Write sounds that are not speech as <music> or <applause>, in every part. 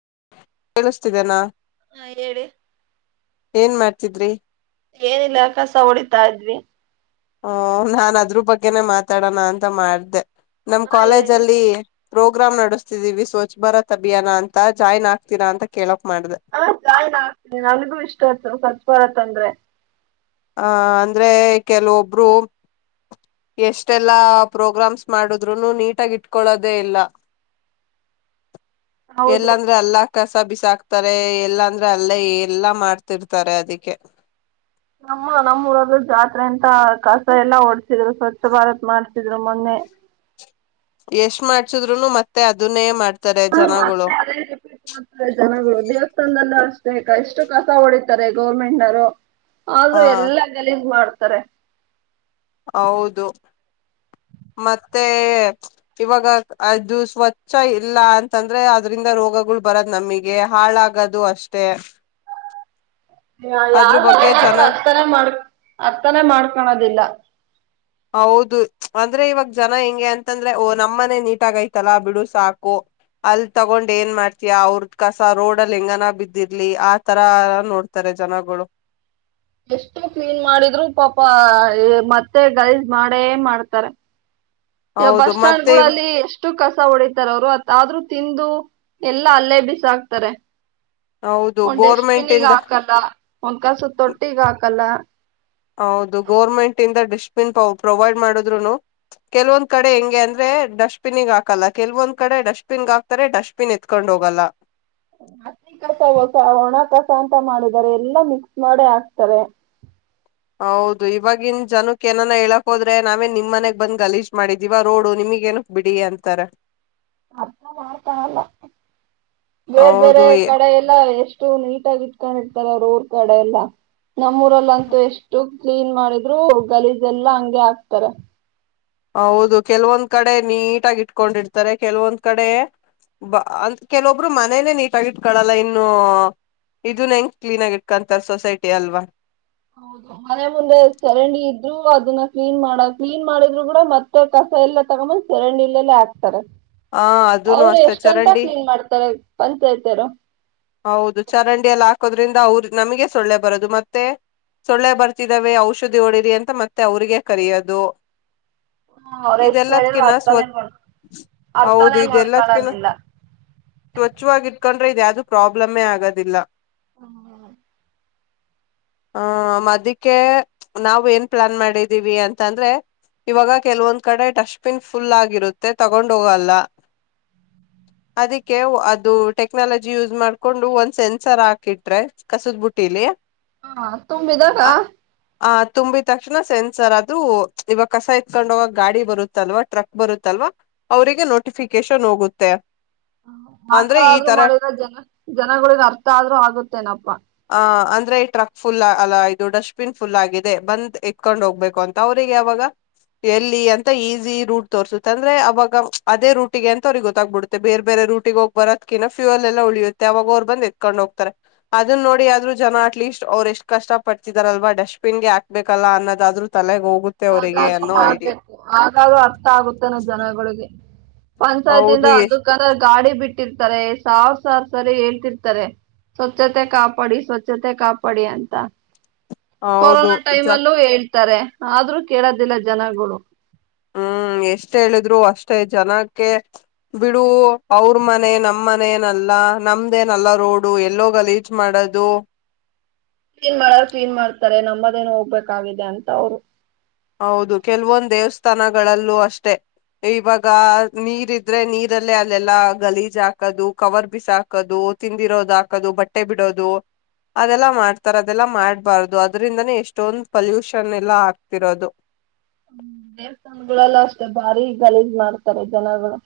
<unintelligible> <unintelligible> <unintelligible> <unintelligible> <unintelligible> ಹಾ ಹೇಳಿ <unintelligible> <unintelligible> <unintelligible> <unintelligible> ಆ ಅಂದ್ರೆ ಕೆಲವೊಬ್ಬರು ಇಷ್ಟೆಲ್ಲಾ ಪ್ರೋಗ್ರಾಮ್ಸ್ ಮಾಡಿದ್ರೇನು ನೀಟಾಗಿ ಇಟ್ಟುಕೊಳ್ಳೋದಿಲ್ಲ ಹೌದು ಎಲ್ಲಂದ್ರಲ್ಲಿ ಕಸ ಬಿಸಾಕ್ತಾರೆ ಎಲ್ಲಂದರೆ ಮಾಡುತ್ತಿದ್ದರೆ ಅದಕ್ಕೆ ಅಮ್ಮ ನಮ್ಮೂರಲ್ಲಿ ಜಾತ್ರೆ ಅಂತ ಕಸ ಎಲ್ಲಾ ಹೊಡ್ಸಿ ಸ್ವಚ್ಚ ಭಾರತ್ ಮಾಡಿಸಿದ್ದರು ಮೊನ್ನೆ ಎಷ್ಟು ಮಾಡಿಸಿದರೂ ಮತ್ತೆ ಅದನ್ನೇ ಮಾಡ್ ಮತ್ತೆ ಅದೇ ರಿಪೀಟ್ ದೇವಸ್ಥಾನದಲ್ಲಿ ಹು ಅಷ್ಟು ಕಸ ಹೊಡೀತಾರೆ ಗೌರ್ಮೆಂಟ್ ಅವರು ಅದು ಹಾ ಎಲ್ಲಾ ಗಲೀಜ್ ಮಾಡು ಬೇರೆ ಹೌದು ಮತ್ತೆ ಅದು ಸ್ವಚ್ಛ ಇಲ್ಲಾ ಅಂತ ಅಂದರೆ ಅದರಿಂದ ರೋಗ ಬರೋದು ನಮಗೆ ಹಾಳ್ ಹೋಗೋದು ಅಷ್ಟೇ ನಾವ್ ಅದ್ರ ಯಾರ್ ಬಗ್ಗೆ ಜನ ಏನ್ ಮಾಡಿದರು ಜನ ಅರ್ಥನೇ ಮಾಡ್ಕೊಲ್ಲ ಹೌದು ಅಂದ್ರೆ ಇವಾಗ ಜನ ಎಂಗೆ ಅಂತ ನಮ್ಮ ಮನೆ ನೀಟ್ ಆಗಿರಬೇಕು ಬಿಡು ಸಾಕು ಅಲ್ಲಿ ತಗೊಂಡು ಏನ ಮಾಡ್ತೀಯಾ ಅವರದು ಕಸ ರೋಡಲ್ಲಿ ಎಂಗನ್ ಬಿದ್ದಿರಲಿ ಆ ತರಾ ನೋಡ್ತಾರೆ ಜನಗಳು ಎಷ್ಟೋ ಪಿಲ್ಮ್ ಮಾಡಿದರು ಪಾಪ ಮತ್ತೆ ಗೌಡ್ ಮಾಡೇ ಮಾಡ್ತಾರೆ ಇವಾಗ ಹೌದು ಬಸ್ ಸ್ಟಾಂಡ್ ಮತ್ತೆ ಗಳಲ್ಲಿ ಎಸ್ಟು ಕಸ ಹೊಡೀತಾರೆ ಆದರೂ ತಿಂದು ಎಲ್ಲಾ ಅಲ್ಲೇ ಬಿಸಾಕ್ತಾರೆ ಹೌದು ಒಂದ್ ಡೆಸ್ಟ್ ಗೋರ್ಮೆಂಟ್ ಬಿನ್ಗೆ ಇಂದ ಹಾಕಲ್ಲ ಒಂದ್ ಕಸದ ತೊಟ್ಟಿಗೆ ಹಾಕಲ್ಲ ಹೌದು ಗೌರ್ಮೆಂಟ್ ಇಂದ ಡೆಸ್ಟಾಬಿನ್ ಪ್ರವೈಡ ಮಾಡಿದರುನೂ ಕೆಲವು ಒಂದು ಕಡೆ ಎಂಗೆ ಅಂದರೆ ಡೆಸ್ಟಾಬಿನ್ಗೆ ಹಾಕಲ್ಲ ಕೆಲವೊಂದು ಕಡೆ ಡೆಸ್ಟೇಬಿಂಗ್ ಹಾಕ್ತಾರೆ ಡೆಸ್ಟೇಬಿಂಗ್ ಎತ್ತಿಕೊಂಡು ಹೋಗಲ್ಲ ಹಸಿ ಕಸ ಒಣ ಕಸ ಅಂತ ಮಾಡಿದಿದ್ದಾರೆ ಎಲ್ಲಾ ಮಿಕ್ಸ್ ಮಾಡೇ ಹಾಕ್ತಾರೆ ಹೌದು ಇವಾಗಿನ್ ಜನಕ್ಕೆ ಏನ ಹೇಳಕ್ ಹೋದ್ರೆ ನಾವೇ ನಿಮ್ ಮನೆಗ್ ಬಂದ್ ಗಲೀಜ್ ಮಾಡಿದ್ವ ರೋಡು ನಿಮಗ್ ಏನಕ್ ಬಿಡಿ ಅಂತಾರ ಮತ್ತ ಮಾಡ್ತಾನಲ್ಲ ಬೇರೆ ಹೌದು ಬೇರೆ ಎ- ಕಡೆ ಎಲ್ಲ ಎಷ್ಟ ಎಷ್ಟು ನೀಟಾಗಿ ಇಟ್ಕೊಂಡಿರ್ತಾರೆ ಅವರುರ್ ಕಡೆ ಎಲ್ಲಾ ನಮ್ಮೂರಲ್ಲಂತೂ ಎಷ್ಟು ಕ್ಲೀನ್ ಮಾಡಿದ್ರು ಗಲೀಜ ಎಲ್ಲಾ ಹಂಗಗೆ ಹಾಕ್ತಾರೆ ಹೌದು ಕೆಲವೊಂದ್ ಕಡೆ ನೀಟಗ ಇಟ್ಕೊಂಡಿಡ್ತಾರೆ ಕೆಲವೊಂದ್ ಕಡೆ ಬ ಅಂತ ಕೆಲವೊಬ್ರು ಮನೇನೆೇ ನೀಟಗ ಇಟ್ಕೊಳಲ್ಲ ಇನ್ನು ಇದನ್ ಹೆಂಗ್ ಕ್ಲೀನ್ ಆಗ ಇಟ್ಕೊಂತಾರೆ ಸೊಸೈಟಿ ಅಲ್ವಾ ಹೌದು ಮನೆ ಮುಂದೆ ಚರಂಡಿ ಇದ್ರು ಅದನ್ನ ಕ್ಲೀನ್ ಮಾಡ ಕ್ಲೀನ್ ಮಾಡಿದ್ರು ಕೂಡ ಮತ್ತೆ ಕಸ ಎಲ್ಲ ತಗೊಂಬಂದ್ ಚರಂಡಿ ಇಲ್ಲೆಲ್ಲ ಹಾಕ್ತಾರೆ ಹ ಅದನು ಅವರು ಅಷ್ಟೇ ಎಷ್ಟಂತ ಚರಂಡಿ ಕ್ಲೀನ್ ಮಾಡ್ತಾರೆ ಪಂಚಾಯತಿಯರು ಹೌದು ಚರಂಡಿಯ ಎಲ್ಲಿ ಹಾಕೋದ್ರಿಂದ ಅವ್ರ ನಮಗೆ ಸೊಳ್ಳೆ ಬರೋದು ಮತ್ತೆ ಸೊಳ್ಳೆ ಬರ್ತಿದಾವೆ ಔಷಧಿ ಹೊಡಿರಿ ಅಂತ ಮತ್ತೆ ಅವ್ರಿಗೆ ಕರಿಯೋದು ಅವ್ರ್ ಎಷ್ಟ್ ಹೇಳಿದ್ರು ಇದೆಲ್ಲದಕನಾ ಅರ್ಥನೇ ಸ್ವಚ್ ಮಾಡ್~ ಹೌದು ಅರ್ಥನೇ ಇದೆಲ್ಲದಕನಾ ಮಾಡ್ಕಳದಿಲ್ಲ ಸ್ವಚ್ಛವಾಗಿಟ್ಕೊಂಡ ರದೆ ಅದು <unintelligible> ಪ್ರಾಬ್ಲಮ್ಮೇ ಆಗೋದಿಲ್ಲ ಹ್ಮ ಅ ಅದಕ್ಕೆ ನಾವವು ಏನ್ ಪ್ಲಾನ್ ಮಾಡಿದ್ದೀವಿ ಅಂತಂದ್ರೆ ಇವಾಗ ಕೆಲವೊಂದ್ ಕಡೆ ಡಸ್ಟ್ಬಿನ್ ಫುಲ್ ಆಗಿರುತ್ತೆ ತಗೊಂಡ್ ಹೋಗಲ್ಲ ಅದಕ್ಕೆ ಅದು ಟೆಕ್ನಾಲಜಿ ಯೂಸ್ ಮಾಡ್ಕೊಂಡು ಒಂದ್ ಸೆನ್ಸರ್ ಹಾಕಿಟ್ರೆ ಕಸದ್ಬುಟ್ಟಿಲಿ ಹಾ ತುಂಬಿದಾಗ ಆ ತುಂಬಿದ ತಕ್ಷಣ ಸೆನ್ಸರ್ ಆದ್ರೂ ಇವಾಗ ಕಸ ಇತ್ಕೊಂಡೋಗ ಗಾಡಿ ಬರುತ್ತಲ್ವಾ ಟ್ರಕ್ ಬರುತ್ತಲ್ವಾ ಅವ್ರಿಗೆ ನೋಟಿಫಿಕೇಶನ್ ಹೋಗುತ್ತೆ ಅಂದ್ರೆ ಈ ಮಾತಾಡಾದ್ರು ತರ ಮಾಡಿದರೆ ಜನ ಜನಗಳಿಗೆ ಅರ್ಥ ಆದ್ರೂ ಆಗುತ್ತೇನಪ್ಪಾ ಆ ಅಂದ್ರೆ ಈ ಟ್ರಕ್ ಫುಲ್ ಅಲ್ಲ ಇದು ಡಸ್ಟ್ಬಿನ್ ಫುಲ್ ಆಗಿದೆ ಬಂದ್ ಎತ್ಕೊಂಡ್ ಹೋಗ್ಬೇಕು ಅಂತ ಅವ್ರಿಗೆ ಅವಾಗ ಎಲ್ಲಿ ಅಂತ ಈಸಿ ರೂಟ್ ತೋರ್ಸುತ್ತೆ ಅಂದ್ರೆ ಅವಾಗ ಅದೇ ರೂಟಿಗೆ ಅಂತ ಅವ್ರಿಗೆ ಗೊತ್ತಾಗ್ಬಿಡುತ್ತೆ ಬೇರೆ ಬೇರೆ ರೂಟಿಿಗೆ ಹೋಗಿ ಬರೋದಕಿಿನ ಫ್ಯಲ್ ಲ್ಲ ಉಳಿಯುತ್ತೆ ಅವಾಗ ಅವರು ಬಂದ ಎತ್ಕೊಂಡ್ ಹ್ತಾರೆ ಅದನ್ನ ನೋಡಿ ಆದ್ರೂ ಜನ ಅಟ್ ಲೀಸ್ಟ್ ಅವ್ರು ಎಷ್ಟ್ ಕಷ್ಟ ಪತಿದಾರಲ್ವಾ ಡಸ್ಟ್ ಬಿನ್ಗೆ ಹಾಕ್ಬೇಕಲ್ಲ ಅನ್ನೋದಾದ್ರೂ ತಲೆಗೆ ಹೋಗ ಆಗಿದರೂ ಮಾಡ್ಬೇಕು ಹಾಗಾದೂ ಅರ್ಥ ಆಗುತ್ತೆನ ಜನಗಳಿಗೆ ಪಂಚಾಯತಿ ಹೌದು ಇಂದ ಎಷ್ಟ್ ಅದಕ್ಕ ಗಾಡಿ ಬಿಟ್ಟಿರ್ತಾರೆ ಸಾವ ಸಾರ್ ಸರಿ ಹೇಳ್ತಿರ್ತಾರೆ ಸ್ವಚ್ಛತೆ ಕಾಪಾಡಿ ಸ್ವಚ್ಛತೆ ಕಾಪಾಡಿ ಅಂತ ಹೌದು ಕೊರೋನಾ ಜ ಟೈಮ್ ಅಲ್ಲೂ ಎ ತಾರೆ ಆದ್ರೂ ಕೇಳದಿಲ್ಲ ಜನಗಳು. ಹ್ಮ್ ಎಷ್ಟ ಹೇಳಿದ್ರು ಅಷ್ಟೇ ಜನಕ್ಕೆ ಬಿಡು ಅವ್ರ ಮನೆ ನಮ ಮನೇನಲ್ಲ ನಮ್ದೇನಲ್ಲ ರೋಡು ಎಲ್ಲ ಗ ಲೀಚ್ ಮಾಡದು. ಕ್ಲೀನ್ ಮಾಡೋರು ಕ್ಲೀನ್ ಮಾಡ್ತಾರೆ ನಮ್ಮದೇನು ಹೋಗ್ಬೇಕಾಗಿದೆ ಅಂತ ಅವರು. ಹೌದು ಕೆಲವೊಂದ ದೇವಸ್ಥಾನಗಳಲ್ಲೂ ಅಷ್ಟೆ ಇವಾಗ ನೀರ್ ಇದ್ರೆ ನೀರಲ್ಲೇ ಅಲ್ಲೆಲ್ಲಾ ಗಲೀಜ್ ಹಾಕೋದು ಕವರ್ ಬಿಸ ಹಾಕದು ತಿಂದಿರೋದು ಹಾಕೋದು ಬಟ್ಟೆ ಬಿಡೋದು ಅದೆಲ್ಲಾ ಮಾಡ್ತಾರ ಅದೆಲ್ಲಾ ಮಾಡ್ಬಾರ್ದು ಅದ್ರಿಂದನೇ ಎಷ್ಟೊಂದ ಪಲ್ಯೂಷನ್ ಎಲ್ಲ ಇರೋದು. ್ಮ ದೇವಸ್ಥಾನಗಳೆಲ್ಲ ಅಷ್ಟೇ ಭಾರಿ ಗಲೀಜು ಮಾಡ್ತಾರೆ ಜನಗಳು.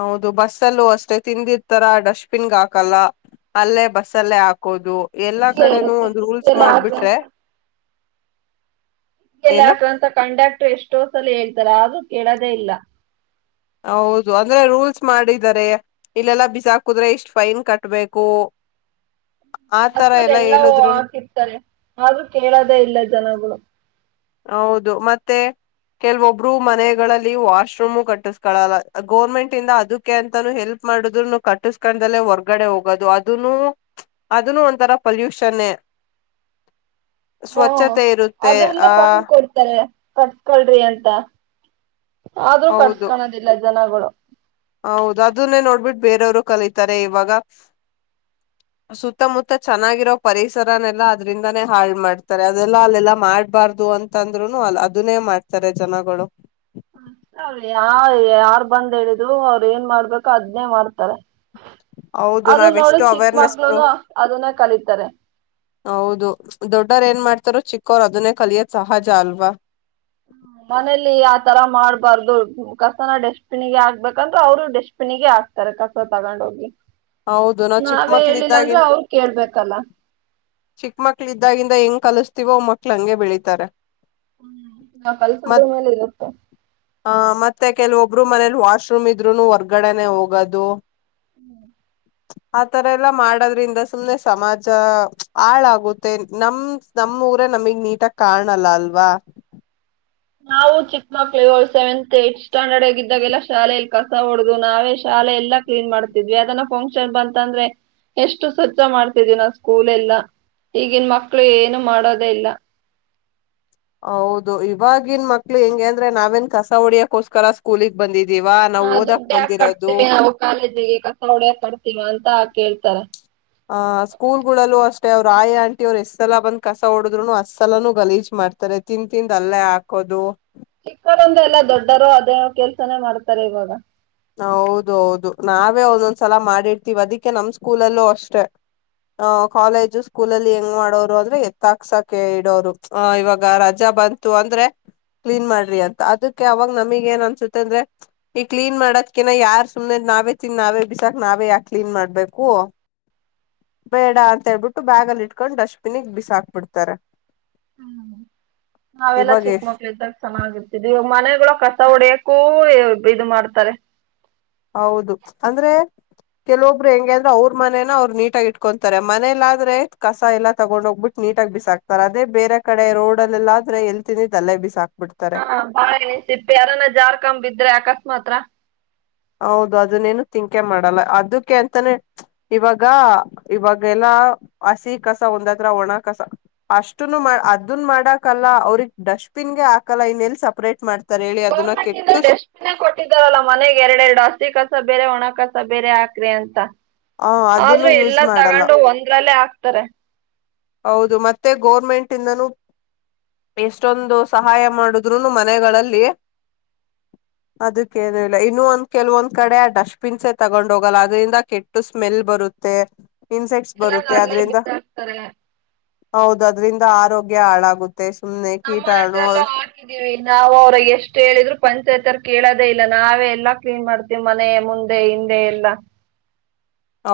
ಹೌದು ಬಸ್ಸಲ್ಲೂ ಅಷ್ಟೇ ತಿಂದಿರ್ತಾರ ಡಸ್ಟ್ಬಿನ್ಗೆ ಹಾಕಲ್ಲ ಅಲ್ಲೇ ಬಸ್ಲ್ಲೇ ಹಾಕ್ ಹಾಕೋದು ಎಲ್ಲಾ ಕಿಟ್ಕಿ ಕಡೆನೂ ಇರುತ್ತೆ ಒಂದು ರೂಲ್ಸ್ ಕಿಟ್ಕಿಯಲ್ಲಿ ಮಾಡ್ಬಿಟ್ರೆ <unintelligible> ಏನು ಹಾಕ ಅಂತ ಕಂಡಕ್ಟರ್ ಎಷ್ಟೋ ಸಲ ಹೇಳ್ತಾರ ಅದ್ರು ಕೇಳದೇ ಇಲ್ಲ. ಹೌದು ಅಂದ್ರೆ ರೂಲ್ಸ್ ಮಾಡಿದ್ದಾರೆ ಇಲ್ಲೆಲ್ಲಾ ಬಿಸಾಕುದ್ರೆ ಇಷ್ಟ್ ಫೈನ್ ಕಟ್ಬೇಕು. ಆತರ ಅಸಲ್ಲ ಎಲ್ಲಾ ಹೇಳಿದ್ರುನು ಹಾಕಿರ್ತಾರೆ ಆದೂ ಕೇಳದೇ ಇಲ್ಲ ಜನಗಳು. ಹೌದು ಮತ್ತೆ ಕೆಲ್ವೊಬ್ರು ಮನೆಗಳಲ್ಲಿ ವಾಶ್ರೂಮು ಕಟ್ಟಸ್ಕೊಳ್ಳಲ್ಲ ಗೌರ್ಮೆಂಟ್ ಇಿಂದ ಅದಕ್ಕೆ ಅಂತಾನೂ ಹೆಲ್ಪ್ ಮಾಡುದ್ೂನು ಕಟ್ಟಸ್್ಕೊಂಡ್ದಲ್ಲೇ ಹೊರ್ಗಡೆ ಹೋಗೋದು ಅದನ್ನು ಅದನ್ನು ಒಂಥರ ಪಲ್ಯೂಷನ್ೇ. ಸ್ವಚ್ಛತೆ ಇರುತ್ತೆ <unintelligible> <unintelligible> ಅದ್ರು <unintelligible> <unintelligible> ಹೌದ ಅದನು ನೋಡಿ ಬಿಟ್ಟು ಬೇರೆಯವರ ಕಲಿತಾರೆ ಇವಾಗ ಸುತ್ತ ಮುತ್ತ ಚೆನ್ನಾಗಿ ಇರೊ ಪರಿಸರನ ಯಲಾ ಅದರಿಂದ ನೆ ಹಳ ಮಾಡ್ತಾರೆ ಆದ ಯಲಾ ಮಾಡ ಬರದುಅಂತ ಅಂದ್ರೆ ಅದನೆ ಮಾಡ್ತಾರೆ ಜನಗಳು <unintelligible> ಯಾರ ಬಂದ ಹೇಳಿದ್ರು ಅವರ ಎನ ಮಾಡಬೇಕೋ ಅದನೇ ಮಾಡ್ತಾರಾ. ಹೌದು ನಾವು ಎಸ್ಟ್ ಅವೇರ್ನೆಸ್ ಪ್ರೊ ಮಕ್ಳುನು ಅದನ್ನ ಕಲಿತಾರೆ ಹೌದು ದೊಡ್ಡವರ ಎನ ಮಾಡ್ ಇನ್ನು ಚಿಕ್ಕವರು ಅದನ್ನೇ ಕಲಿಯೋದು ಸಹಜ ಅಲ್ವಾ. ಮನೆಯಲ್ಲಿ ಯಾತರ ಮಾಡಬಾರದು ಕಸನ ಡಸ್ಟ್ಬಿನ್ ಗೆ ಹಾಕ ಬೇಕ ಅಂತ ಅವರು ಡಸ್ಟ್ಬಿನ್ ಗೆ ಹಾಕ್ತಾರ ಕಸ ತಗೊಂಡ ಹೋಗಿ. ಹೌದು ನಾವ ಚಿಕ್ಕ ಮಕ್ಕಳ ಇದಾಗಿಂದ ಅವ್ರು ಕೇಳ್ಬೇಕಲ್ಲ ಚಿಕ್ಕ ಮಕ್ಕಳ ಇದಾಗಿಂದ ಹೆಂಗ ಕಲಿಸ್ತಿವೊ ಮಕ್ಕಳ ಹಾಂಗ ಬೆಳೀತರ. <unintelligible> ಮತ ವಬರ ಮಣಿಯಲಿ ವಾಶ್ರೂಂ ಇದ್ರನು ಹೊರಗಡೆ ನೇ ಹೋಗೋದು. <unintelligible> ಆತರ ಎಲ್ಲ ಮಾಡೋದ್ರಿಂದ ಸುಮ್ನೆ ಸಮಾಜ ಹಾಳಾಗುತ್ತೆ ನಮ್ ನಮ್ಮೂರೆ ನಮಿಗೆ ನೀಟಾಗಿ ಕಾಣಲ್ಲ ಅಲ್ವಾ. ನಾವು ಚಿಕ್ಕ ಮಕ್ಕಳ ಇರೊ ಸೆವೆಂತ್ ಈಗ್ತ್ ಸ್ಟ್ಯಾಂಡರ್ಡ್ ಈದ್ಗಾ ಯಲ್ಲ ಶಾಲೆ ಯಲಿ ಕಸ ಹೊಡದು ನಾವೇ ಶಾಲೆ ಯಲ ಕ್ಲೀನ್ ಮಾಡತಿದವಿ ಯಾವ್ದನ ಫಂಕ್ಷನ್ ಬಂತ ಅಂದ್ರೆ ಎಸ್ಟ್ ಸ್ವಚ್ಛ ಮಾಡಿದವಿ ಸ್ಕೂಲ್ ಯಲ್ಲ ಈಗಿನ ಮಕ್ಕಳ ಏನು ಮಾಡಿದೆ ಇಲ್ಲಾ. ಹೌದು ಇವಗಿನ ಮಕ್ಕಳ ಹೆಂಗೆ ಅಂದ್ರೆ ನಾವ ಏನ ಕಸ ಹುಡಿಯೋಕ ಗೋಸ್ಕರ ಸ್ಕೂಲಿಗೆ ಬಂದಿದ್ದ ಹ ದುಡ್ಡ ಯಾಕ್ ಕಟತಿಣಿ ಅವ ಕಾಲೇಜ್ ಗೇ ಕಸ ಹಿಡಿಯಾಕಾ ಕಟ್ಟತಿನಾ ಅಂತ ಕೇಳ ಹ ಆ ಸ್ಕೂಲ್ಗಳಲ್ಲೂ ಅಷ್ಟೇ ಅವರ ಆಯಾ ಆಂಟಿ ಅವರ ಎಷ್ಟ್ ಸಲ ಬಂದ್ ಕಸ ಒಡುದ್ರೂನು ಅಷ್ಟ ಸಲಾನು ಗಲೀಜ್ ಮಾಡ್ತಾರೆ ತಿಂದ್ ತಿಂದ್ ಅಲ್ಲೇ ಹಾಕೋದು ಚಿಕ್ಕೌರಿಂದ ಎಲ್ಲಾ ದೊಡ್ಡವರು ಅದೇ ಕೆಲಸಾ ನೆ ಮಾಡ್ತಾರೆ ಇವಾಗ. ಹೌದು ಹೌದು ನಾವೇ ಒಂದೊಂದ್ ಸಲ ಮಾಡಿರ್ತೀವಿ ಅದಕ್ಕೆ ನಮ್ಮ ಸ್ಕೂಲಲ್ಲು ಅಷ್ಟೇ ಅ ಕಾಲೇಜು ಸ್ಕೂಲಲ್ಲಿ ಹೆಂಗ್ ಮಾಡೋರು ಅಂದ್ರೆ ಎತ್ತಾಕ್ಸಕ್ಕೆ ಇಡುವರು. ಆ ಇವಾಗ ರಜಾ ಬಂತು ಅಂದ್ರೆ ಕ್ಲೀನ್ ಮಾಡ್ರಿ ಅಂತ ಅದಕ್ಕೇ ಅವಾಗ ನಮಗ ಏನ್ ಅನ್ಸುತ್ತೆ ಅಂದ್ರೆ ಈ ಕ್ಲೀನ್ ಮಾಡಕ್ ಕೆನೆ ಯಾರ ಸುಮ್ಮನೆ ನಾವೇ ತಿಂದ ನಾವೇ ಬಿಸಾಕ್ ನಾವೇ ಯಾಕ್ ಕ್ಲೀನ್ ಮಾಡಬೇಕು. ಬೇಡ ಅಂತ ಹೇಳ್ಬಿಟ್ಟು ಬ್ಯಾಗಲಿಟ್ಕೊಂಡು ಡಸ್ಟ್ಬಿನ್ ಗೆ ಬಿಸಾಕ್ ಬಿಡ್ತಾರೆ. ನಾವೆಲ್ಲಾ ಇವಾಗ ಚಿಕ್ ಎಷ್ಟ್ ಮಕ್ಳಿದ್ದಾಗ ಚನ್ನಾಗಿ ಇರ್ತಿದ್ವಿ ಇವಾಗ ಮನೆಗಳೋ ಕ ಕಸ ಹೊಡಿಯಕೂ ಇದು ಮಾಡ್ತಾರೆ. ಹೌದು ಅಂದ್ರೆ ಕೆಲವೊಬ್ರು ಹೆಂಗೆ ಅಂದ್ರೆ ಅವ್ರ್ ಮನೆನ ಅವ್ರು ನೀಟಾಗಿ ಇಟ್ಕೋತಾರೆ, ಮನೆಲಾದ್ರೆ ಕಸ ಎಲ್ಲಾ ತಗೊಂಡ್ ಹೋಗ್ಬಿಟ್ಟು ನೀಟಾಗಿ ಬಿಸಾಕ್ತಾರೆ ಅದೇ ಬೇರೆ ಕಡೆ ರೋಡೆಲ್ಲೆಲ್ಲಾ ಆದ್ರೆ ಎಲ್ ತಿಂದಿದ್ದು ಅಲ್ಲೇ ಬಿಸಾಕ್ತಾರೆ. <unintelligible> ಯಾರನಾ ಜಾರ್ಕಂಡ್ ಬಿದ್ರೆ ಅಕಸ್ಮಾತ್ ಮಾತ್ರ ಹೌದು ಅದುನ್ನೇನು ತಿಂಕ್ ಏ ಮಾಡಲ್ಲ ಅದುಕ್ಕೆ ಅಂತನೇ ಚ್ ಇವಾಗ ಇವಾಗ ಇವಾಗೆಲ್ಲ ಹಸಿ ಕಸ ಒಂದತ್ರ ಒಣ ಕಸ ಒಂದತ್ರ ಅಷ್ಟುನು ಅದುನ್ ಮಾಡಾಕಲ್ಲ ಅವ್ರಿಗೆ ಡಸ್ಟ್ ಬಿನ್ ಗೆ ಹಾಕಲ್ಲ ಇನ್ನೆಲ್ಲಿ ಸಪರೇಟ್ ಮಾಡ್ತಿ <unintelligible> ಡಸ್ಟ್ ಬಿನ್ ಏ ಕೊಟ್ಟಿದರಲ್ಲ ಮನೆಗೆರೆಡೆರೆಡು. <unintelligible> ಕಸ ಬೇರೆ ಒಣ ಕಸ ಬೇರೆ ಹಾಕ್ರಿ ಅಂತ. ಹ ಅದನ್ನು ಆದ್ರು ಯೂಸ್ ಎಲ್ಲಾ ಮಾಡಲ್ಲ ತಗೊಂಡು ಒಂದ್ರಲ್ಲೇ ಹಾಕ್ತಾರೆ. ಹೌದು ಮತ್ತೆ ಗೌರ್ಮೆಂಟಿದನೂ ಎಷ್ಟೊಂದು ಸಹಾಯ ಮಾಡುದ್ರೂನು ಮನೆಗಳಲ್ಲಿ, ಅದುಕ್ಕೇನಿಲ್ಲ, ಇನ್ನು ಒಂದ್ ಕೆಲವು ಕಡೆ ಡಸ್ಟ್ ಬಿನ್ಸ್ ಹೇ ತಗೊಂಡ್ ಹೋಗಲ್ಲ ಅದ್ರಿಂದ ಕೆಟ್ಟು ಸ್ಮೆಲ್ ಬರುತ್ತೆ. ಇನ್ಸೆಕ್ಟ್ಸ್ ಎಲ್ಲಾನು ಬರುತ್ತೆ ಅಲ್ಲೇ ಅದ್ರಿಂದ. ಬಿಸಾಕ್ತಾರೆ ಹೌದು ಅದ್ರಿಂದ ಆರೋಗ್ಯ ಹಾಳಾಗು <unintelligible> ನಾವು ಅವ್ರು ಎಷ್ಟ್ ಹೇಳುದ್ರೂ <unintelligible> ಕೇಳದೇ ಇಲ್ಲ ನಾವೆ ಎಲ್ಲಾ ಕ್ಲೀನ್ ಮಾಡ್ತಿವಿ ಮನೆ ಮುಂದೆ ಹಿಂದೆ ಎಲ್ಲಾ.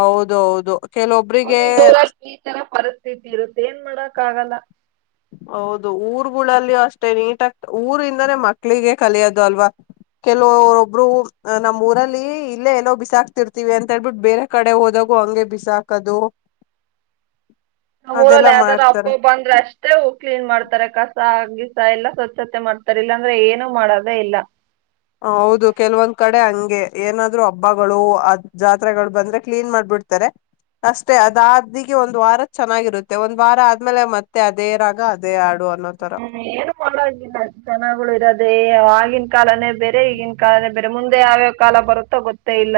ಹೌದು ಹೌದು. ಕೆಲವೊಬ್ರಿಗೆ ಒಂದೊಂದು ಊರಲ್ಲಿ ಈ ತರ ಪರಿಸ್ಥಿತಿ ಇರುತ್ತೆ ಏನ್ಮಾಡೋ ಕಾಗಲ್ಲ ಹೌದು ಊರ್ಗುಳಲ್ಲಿ ಅಷ್ಟೇ ನೀಟಾಗಿ ಊರಿಂದನೇ ಮಕ್ಳಿಗೆ ಕಲಿಯದು ಅಲ್ವ, ಕೆಲವು ಒಬ್ರು ಅ ನಮ್ಮೂರಲ್ಲಿ ಇಲ್ಲೆ ಎಲ್ಲೋ ಬಿಸಾಕ್ತಿರ್ತಿವಿ ಅಂತೇಳ್ಬಿಟ್ಟು ಬೇರೆ ಕಡೆ ಹೋದಾಗು ಹಂಗೆ ಬಿಸಾಕೋದು. ಅವುರಲ್ ಯಾವ್ದಾದ್ರು ಅಪ್ರೂಪ ಅಂದ್ರೆ ಅಷ್ಟೆ. ಕ್ಲೀನ್ ಮಾಡ್ತಾರೆ ಕಸ ಆಗ್ಲಿ ಸ ಎಲ್ಲಾ ಸತ್ ಸತೇ ಮಾಡ್ತಾರೆ ಇಲ್ಲಂದ್ರೆ ಇಲ್ಲ. ಹೌದು ಕೆಲವೊಂದ್ ಕಡೆ ಹಂಗೆ ಏನಾದ್ರು ಹಬ್ಬಗಳು ಅತ್ ಜಾತ್ರೆಗಳು ಬಂದ್ರೆ ಕ್ಲೀನ್ ಮಾಡ್ಬಿಡ್ತಾರೆ, ಅಷ್ಟೆ ಆದಾದಿಗೆ ಒಂದ್ ವಾರ ಚೆನಾಗಿರುತ್ತೆ, ಒಂದ್ ವಾರ ಆದ್ಮೇಲೆ ಮತ್ತೆ ಅದೇ ರಾಗ ಅದೇ ಹಾಡು. ಅನ್ನೋ ತರ <unintelligible> ಜನಗಳಿರೋದೆ ಅಯ್ ಗಿನ್ ಕಾಲನೇ ಬೇರೆ ಈಗಿನ್ ಕಾಲ ಬೇರೆ ಮುಂದೆ ಯಾವ್ ಯಾವ್ ಕಾಲ ಬರುತ್ತೋ ಗೊತ್ತೇ ಇಲ್ಲ.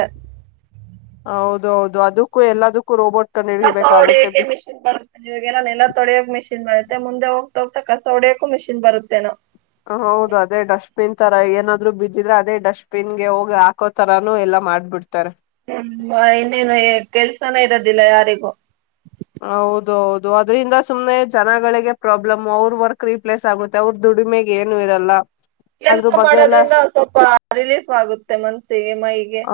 ಹೌದೌದು ಅದುಕ್ಕು ಎಲ್ಲಾದಕ್ಕು ರೋಬೋಟ್ ಕಂಡು <unintelligible> ಹಿಡಿಬೇಕಾಗುತ್ತೆ ಬಿ ತ್ತೆ ಮುಂದೆ ಹೋಗ್ತಾ ಹೋಗ್ತಾ ಕಸ ಹೊಡೆಯೋಕು ಮಿಷಿನ್ ಬರುತ್ತೇನೋ. ಹೌದು ಅದೇ ಡಸ್ಟ್ ಬಿನ್ ತರ ಏನಾದ್ರು ಬಿದ್ದಿದ್ರೆ ಅದೇ ಡಸ್ಟ್ ಬಿನ್ ಗೆ ಹೋಗಿ ಹಾಕೋ ತರನೂ ಎಲ್ಲಾ ಮಾಡ್ಬಿಡ್ತಾರೆ. <unintelligible> ಇನ್ನೇನು ಕೆಲ್ಸನೇ ಇರೋದಿಲ್ಲ ಯಾರಿಗು. ಹೌದು ಹೌದು ಅದ್ರಿಂದ ಸುಮ್ನೆ ಜನಗಳಿಗೇನೆ ಪ್ರಾಬ್ಲಂ ಅವ್ರ್ ವರ್ಕ್ ರಿಪ್ಲೇಸ್ ಆಗುತ್ತೆ ಅವ್ರ್ ದುಡಿಮೆಗೆ ಏನು ಇರಲ್ಲ. ಕೆಲ್ಸ ಅದ್ರ ಬಗ್ಗೆ ಎಲ್ಲ ಮಾಡೋದ್ರಿಂದ ಸ್ವಲ್ಪ ರಿಲೀಫ್ ಆಗುತ್ತೆ ಮನ್ಸಿಗೆ ಮೈಂಡಿಗೆ. ಆ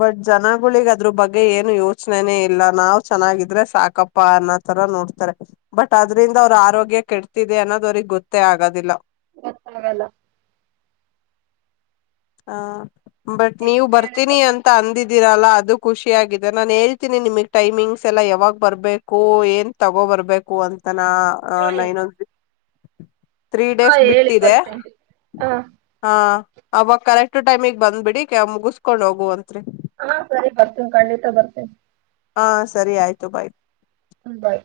ಬಟ್ ಜನಗುಳಿಗೆ ಅದ್ ಅದ್ರು ಬಗ್ಗೇ ಏನು ಯೋಚ್ನೇನೆ ಇಲ್ಲ ನಾವ್ ಚೆನಾಗಿದ್ರೆ ಸಾಕಪ್ಪ ಅನ್ನೋ ತರ ನೋಡ್ತಾರೆ ಬಟ್ ಅದ್ರಿಂದ ಅವ್ರ್ ಆರೋಗ್ಯ ಕೆಡ್ತಿದೆ ಅನ್ನೋದು ಅವ್ರಿಗೆ ಗೊತ್ತೇ ಆಗೋದಿಲ್ಲ. <inaudible> ಹಾ ಬಟ್ ನೀವು ಎಷ್ಟ್ ಬರ್ತೀನಿ ಹೇಳಿದ್ರು ಅಂತ ಅಂದಿದ್ ತಿರಲ್ಲ ಅದು ಖುಷಿಯಾಗಿದೆ, ನಾನ್ ಹೇಳ್ತಿನಿ ನಿಮಿಗ್ ಟೈಮಿಂಗ್ಸ್ ಎಲ್ಲಾ ಯಾವಾಗ್ ಬರ್ಬೇಕು ಏನ್ ತಗೋಬರ್ಬೇಕು ಅಂತ್ ನಾ ಹಾ ನೈನೊ <inaudible> ತ್ರೀ ಹಾ ಡೇಸ್ ಹೇಳಿ ಬಿಟ್ಟಿದೆ ಬರ್ತೇನೆ ಹಾ ಹ ಯಾವಾಗ ಸರಿಯಾದ ಸಮಯ, ಮುಗಿಸಿದ ನಂತರ ಬನ್ನಿ, ನೀವು ಹೋಗಬಹುದು. ಹೌದು ಖಂಡಿತ ನಾನು ಬರುತ್ತೇನೆ. ಹಾ ಸರಿ ಬೈ ಬಾಯ್